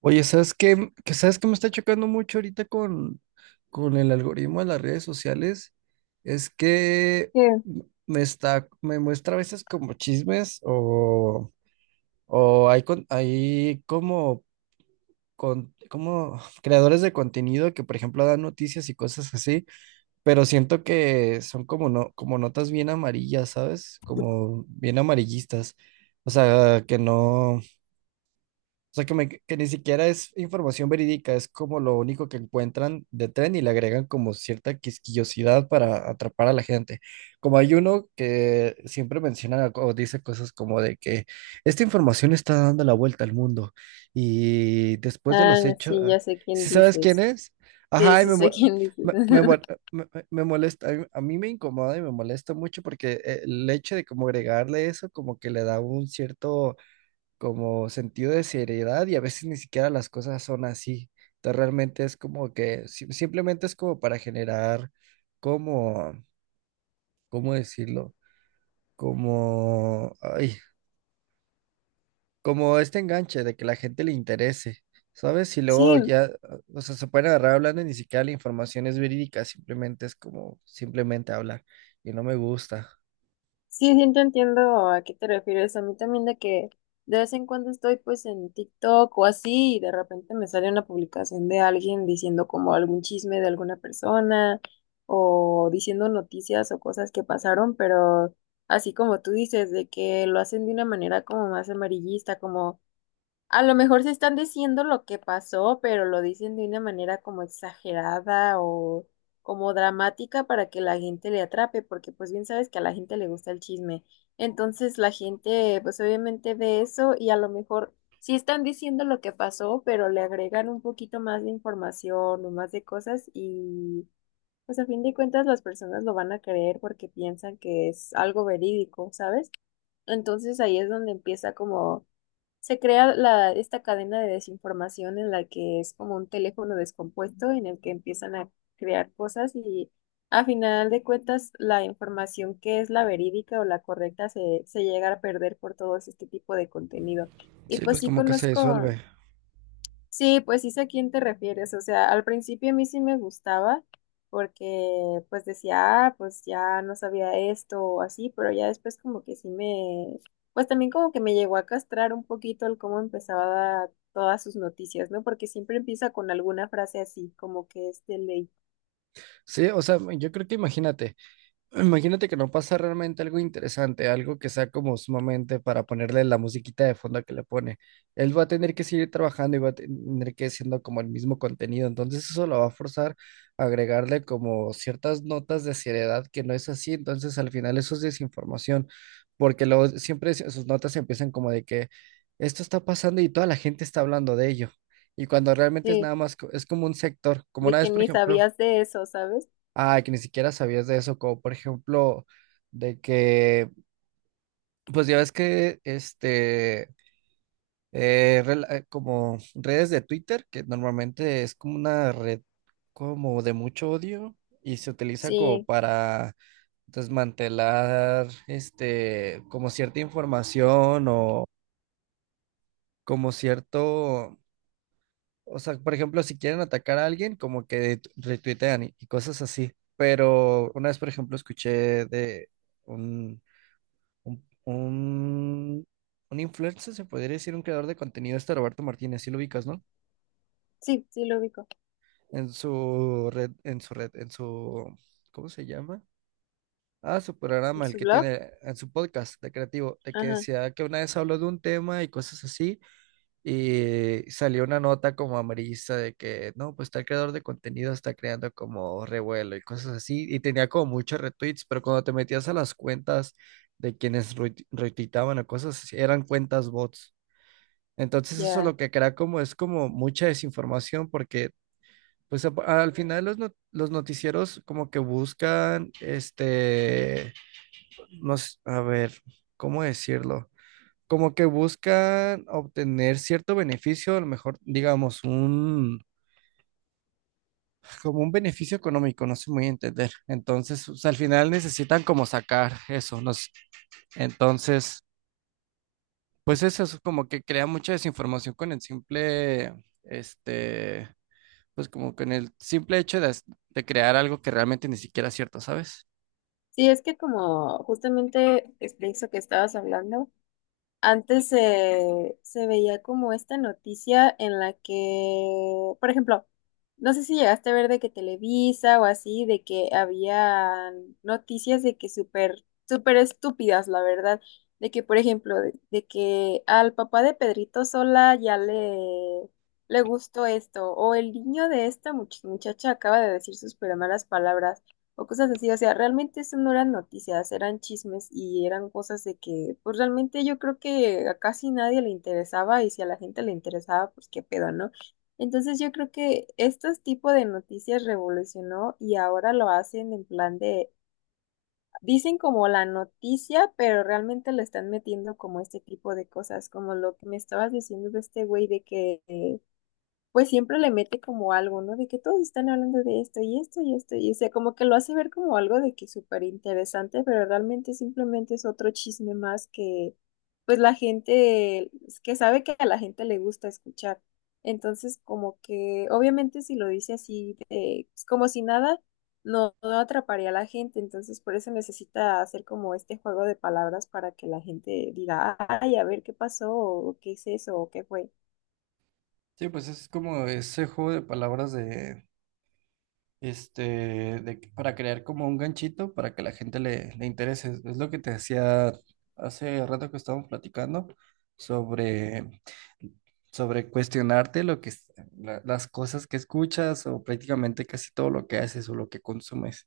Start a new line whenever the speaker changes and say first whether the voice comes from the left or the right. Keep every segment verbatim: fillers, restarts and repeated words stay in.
right: Oye, ¿sabes qué? Que ¿Sabes qué me está chocando mucho ahorita con, con el algoritmo de las redes sociales? Es que
left: ¿Qué?
right: me está, me muestra a veces como chismes o, o hay, con- hay como, con, como creadores de contenido que, por ejemplo, dan noticias y cosas así, pero siento que son como, no, como notas bien amarillas, ¿sabes? Como bien amarillistas. O sea, que no. O sea, que, me- que ni siquiera es información verídica, es como lo único que encuentran de tren y le agregan como cierta quisquillosidad para atrapar a la gente. Como hay uno que siempre menciona o dice cosas como de que esta información está dando la vuelta al mundo y después de
left: Ah,
right: los hechos,
left: sí, ya sé quién
right: si sabes quién
left: dices.
right: es?
left: Sí,
right: Ajá, y
left: sí
right: me,
left: sé
right: mo-
left: quién dices.
right: me, me mo- me- me- me molesta, a mí, a mí me incomoda y me molesta mucho porque eh, el hecho de como agregarle eso como que le da un cierto como sentido de seriedad y a veces ni siquiera las cosas son así. Entonces realmente es como que si- simplemente es como para generar como, ¿cómo decirlo? Como, ay, como este enganche de que la gente le interese, ¿sabes? Y luego
left: Sí,
right: ya, o sea, se pueden agarrar hablando y ni siquiera la información es verídica, simplemente es como simplemente hablar y no me gusta.
left: sí, sí te entiendo a qué te refieres. A mí también de que de vez en cuando estoy pues en TikTok o así y de repente me sale una publicación de alguien diciendo como algún chisme de alguna persona o diciendo noticias o cosas que pasaron, pero así como tú dices, de que lo hacen de una manera como más amarillista, como... A lo mejor se están diciendo lo que pasó, pero lo dicen de una manera como exagerada o como dramática para que la gente le atrape, porque pues bien sabes que a la gente le gusta el chisme. Entonces la gente pues obviamente ve eso y a lo mejor sí están diciendo lo que pasó, pero le agregan un poquito más de información o más de cosas y pues a fin de cuentas las personas lo van a creer porque piensan que es algo verídico, ¿sabes? Entonces ahí es donde empieza como se crea la, esta cadena de desinformación en la que es como un teléfono descompuesto en el que empiezan a crear cosas y a final de cuentas la información que es la verídica o la correcta se, se llega a perder por todo este tipo de contenido. Y
right: Sí,
left: pues
right: pues
left: sí
right: como que se
left: conozco.
right: disuelve.
left: Sí, pues sí sé a quién te refieres. O sea, al principio a mí sí me gustaba porque pues decía, ah, pues ya no sabía esto o así, pero ya después como que sí me, pues también como que me llegó a castrar un poquito el cómo empezaba todas sus noticias, ¿no? Porque siempre empieza con alguna frase así, como que es de ley.
right: Sí, o sea, yo creo que imagínate. Imagínate que no pasa realmente algo interesante, algo que sea como sumamente para ponerle la musiquita de fondo que le pone. Él va a tener que seguir trabajando y va a tener que siendo como el mismo contenido, entonces eso lo va a forzar a agregarle como ciertas notas de seriedad que no es así, entonces al final eso es desinformación, porque luego siempre es- sus notas empiezan como de que esto está pasando y toda la gente está hablando de ello, y cuando realmente es
left: Sí,
right: nada más, co- es como un sector, como
left: de
right: una
left: que
right: vez, por
left: ni
right: ejemplo.
left: sabías de eso, ¿sabes?
right: Ay, que ni siquiera sabías de eso, como por ejemplo, de que, pues ya ves que, este, eh, rela- eh, como redes de Twitter, que normalmente es como una red como de mucho odio y se utiliza como
left: Sí,
right: para desmantelar, este, como cierta información o como cierto, o sea, por ejemplo, si quieren atacar a alguien, como que retuitean y y cosas así. Pero una vez, por ejemplo, escuché de un, Un, un, un influencer, se podría decir, un creador de contenido, este Roberto Martínez, sí lo ubicas, ¿no?
left: sí, sí lo ubico.
right: En su red, en su red, en su, ¿cómo se llama? Ah, su programa, el
left: ¿Su
right: que
left: blog?
right: tiene en su podcast de creativo, de que
left: Ajá,
right: decía que una vez habló de un tema y cosas así, y salió una nota como amarillista de que, no, pues tal creador de contenido está creando como revuelo y cosas así, y tenía como muchos retweets, pero cuando te metías a las cuentas de quienes retuit- retuitaban o cosas así, eran cuentas bots. Entonces eso lo
left: ya.
right: que crea como es como mucha desinformación porque pues a- al final los, no- los noticieros como que buscan este, nos, a ver, ¿cómo decirlo? Como que buscan obtener cierto beneficio, a lo mejor digamos un, como un beneficio económico, no sé muy bien entender. Entonces, o sea al final necesitan como sacar eso, no sé. Entonces, pues eso es como que crea mucha desinformación con el simple este pues como con el simple hecho de, as- de crear algo que realmente ni siquiera es cierto, ¿sabes?
left: Sí, es que como justamente es de eso que estabas hablando. Antes se, se veía como esta noticia en la que, por ejemplo, no sé si llegaste a ver de que Televisa o así, de que había noticias de que súper, súper estúpidas, la verdad, de que, por ejemplo, de, de que al papá de Pedrito Sola ya le, le gustó esto, o el niño de esta much- muchacha acaba de decir sus super malas palabras o cosas así. O sea, realmente eso no eran noticias, eran chismes y eran cosas de que, pues realmente yo creo que a casi nadie le interesaba y si a la gente le interesaba, pues qué pedo, ¿no? Entonces yo creo que estos tipo de noticias revolucionó y ahora lo hacen en plan de, dicen como la noticia, pero realmente le están metiendo como este tipo de cosas, como lo que me estabas diciendo de este güey de que... eh, pues siempre le mete como algo, ¿no? De que todos están hablando de esto y esto y esto, y o sea, como que lo hace ver como algo de que súper interesante, pero realmente simplemente es otro chisme más que, pues la gente, que sabe que a la gente le gusta escuchar. Entonces, como que, obviamente si lo dice así, de- pues, como si nada, no, no atraparía a la gente, entonces por eso necesita hacer como este juego de palabras para que la gente diga, ay, a ver qué pasó, o qué es eso, o qué fue.
right: Sí, pues es como ese juego de palabras de, este, de, que- para crear como un ganchito para que la gente le, le interese. Es lo que te decía hace rato que estábamos platicando sobre, sobre cuestionarte lo que, es- la- las cosas que escuchas o prácticamente casi todo lo que haces o lo que consumes.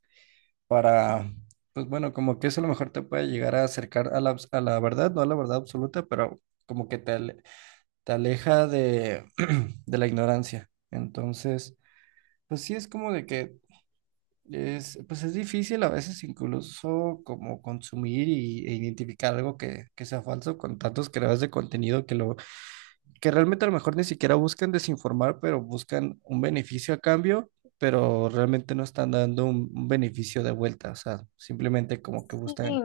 right: Para, pues bueno, como que eso a lo mejor te puede llegar a acercar a la, a la verdad, no a la verdad absoluta, pero como que te, ale- te aleja de, de la ignorancia. Entonces, pues sí es como de que es, pues es difícil a veces incluso como consumir y, e identificar algo que, que sea falso con tantos creadores de contenido que lo que realmente a lo mejor ni siquiera buscan desinformar, pero buscan un beneficio a cambio, pero realmente no están dando un, un beneficio de vuelta, o sea, simplemente como que
left: Sí,
right: buscan,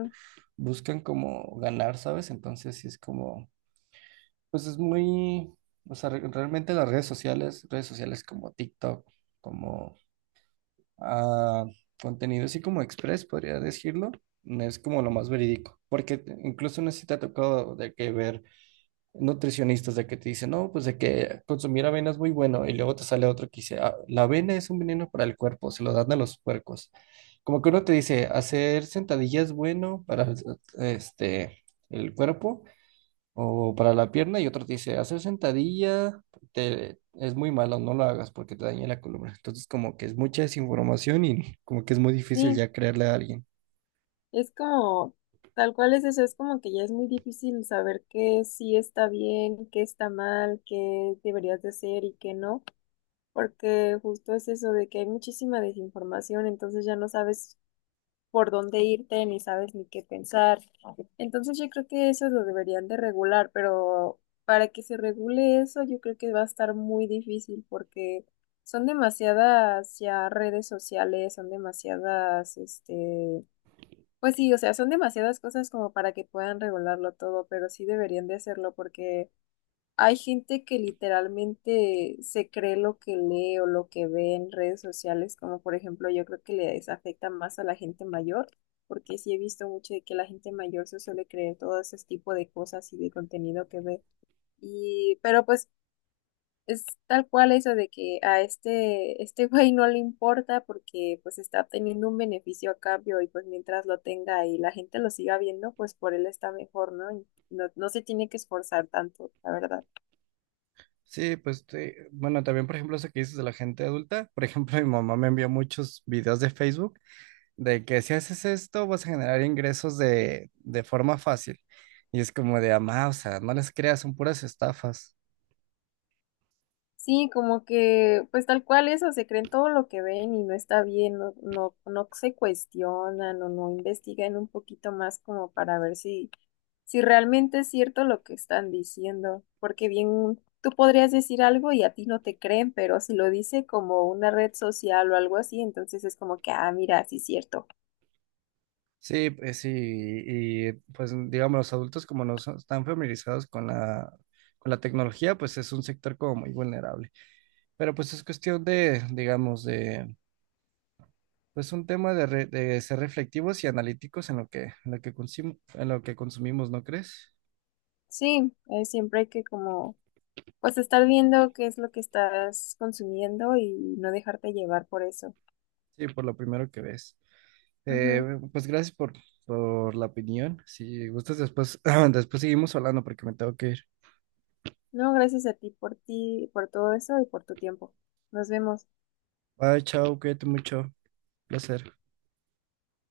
right: buscan como ganar, ¿sabes? Entonces sí es como, pues es muy, o sea, re- realmente las redes sociales, redes sociales como TikTok, como ah, contenido así como Express, podría decirlo, es como lo más verídico, porque incluso no sé si te ha tocado de que ver nutricionistas de que te dicen, no, pues de que consumir avena es muy bueno, y luego te sale otro que dice, "Ah, la avena es un veneno para el cuerpo, se lo dan a los puercos". Como que uno te dice, hacer sentadilla es bueno para este, el cuerpo o para la pierna, y otro te dice, hacer sentadilla te- es muy malo, no lo hagas porque te daña la columna. Entonces, como que es mucha desinformación y como que es muy difícil
left: sí.
right: ya creerle a alguien.
left: Es como, tal cual es eso, es como que ya es muy difícil saber qué sí está bien, qué está mal, qué deberías de hacer y qué no, porque justo es eso de que hay muchísima desinformación, entonces ya no sabes por dónde irte, ni sabes ni qué pensar. Entonces yo creo que eso lo deberían de regular, pero para que se regule eso, yo creo que va a estar muy difícil porque son demasiadas ya redes sociales, son demasiadas, este, pues sí, o sea, son demasiadas cosas como para que puedan regularlo todo, pero sí deberían de hacerlo porque hay gente que literalmente se cree lo que lee o lo que ve en redes sociales, como por ejemplo yo creo que les afecta más a la gente mayor, porque sí he visto mucho de que la gente mayor se suele creer todo ese tipo de cosas y de contenido que ve. Y, pero pues es tal cual eso de que a este, este güey no le importa porque pues está obteniendo un beneficio a cambio y pues mientras lo tenga y la gente lo siga viendo, pues por él está mejor, ¿no? Y no, no se tiene que esforzar tanto, la verdad.
right: Sí, pues te- bueno, también por ejemplo eso que dices de la gente adulta, por ejemplo mi mamá me envió muchos videos de Facebook de que si haces esto vas a generar ingresos de, de forma fácil. Y es como de, amá, o sea, no les creas, son puras estafas.
left: Sí, como que pues tal cual eso, se creen todo lo que ven y no está bien, no, no, no se cuestionan o no investigan un poquito más como para ver si si realmente es cierto lo que están diciendo, porque bien tú podrías decir algo y a ti no te creen, pero si lo dice como una red social o algo así, entonces es como que, ah, mira, sí es cierto.
right: Sí, pues sí, y pues digamos los adultos como no son- están familiarizados con la, con la tecnología, pues es un sector como muy vulnerable. Pero pues es cuestión de, digamos, de pues un tema de, re- de ser reflectivos y analíticos en lo que, en lo que, consum- en lo que consumimos, ¿no crees?
left: Sí, eh, siempre hay que como, pues estar viendo qué es lo que estás consumiendo y no dejarte llevar por eso.
right: Sí, por lo primero que ves. Eh,
left: Ujú.
right: pues gracias por, por la opinión. Si gustas, después, después seguimos hablando porque me tengo que ir.
left: No, gracias a ti por ti, por todo eso y por tu tiempo. Nos vemos.
right: Bye, chao, cuídate mucho. Placer.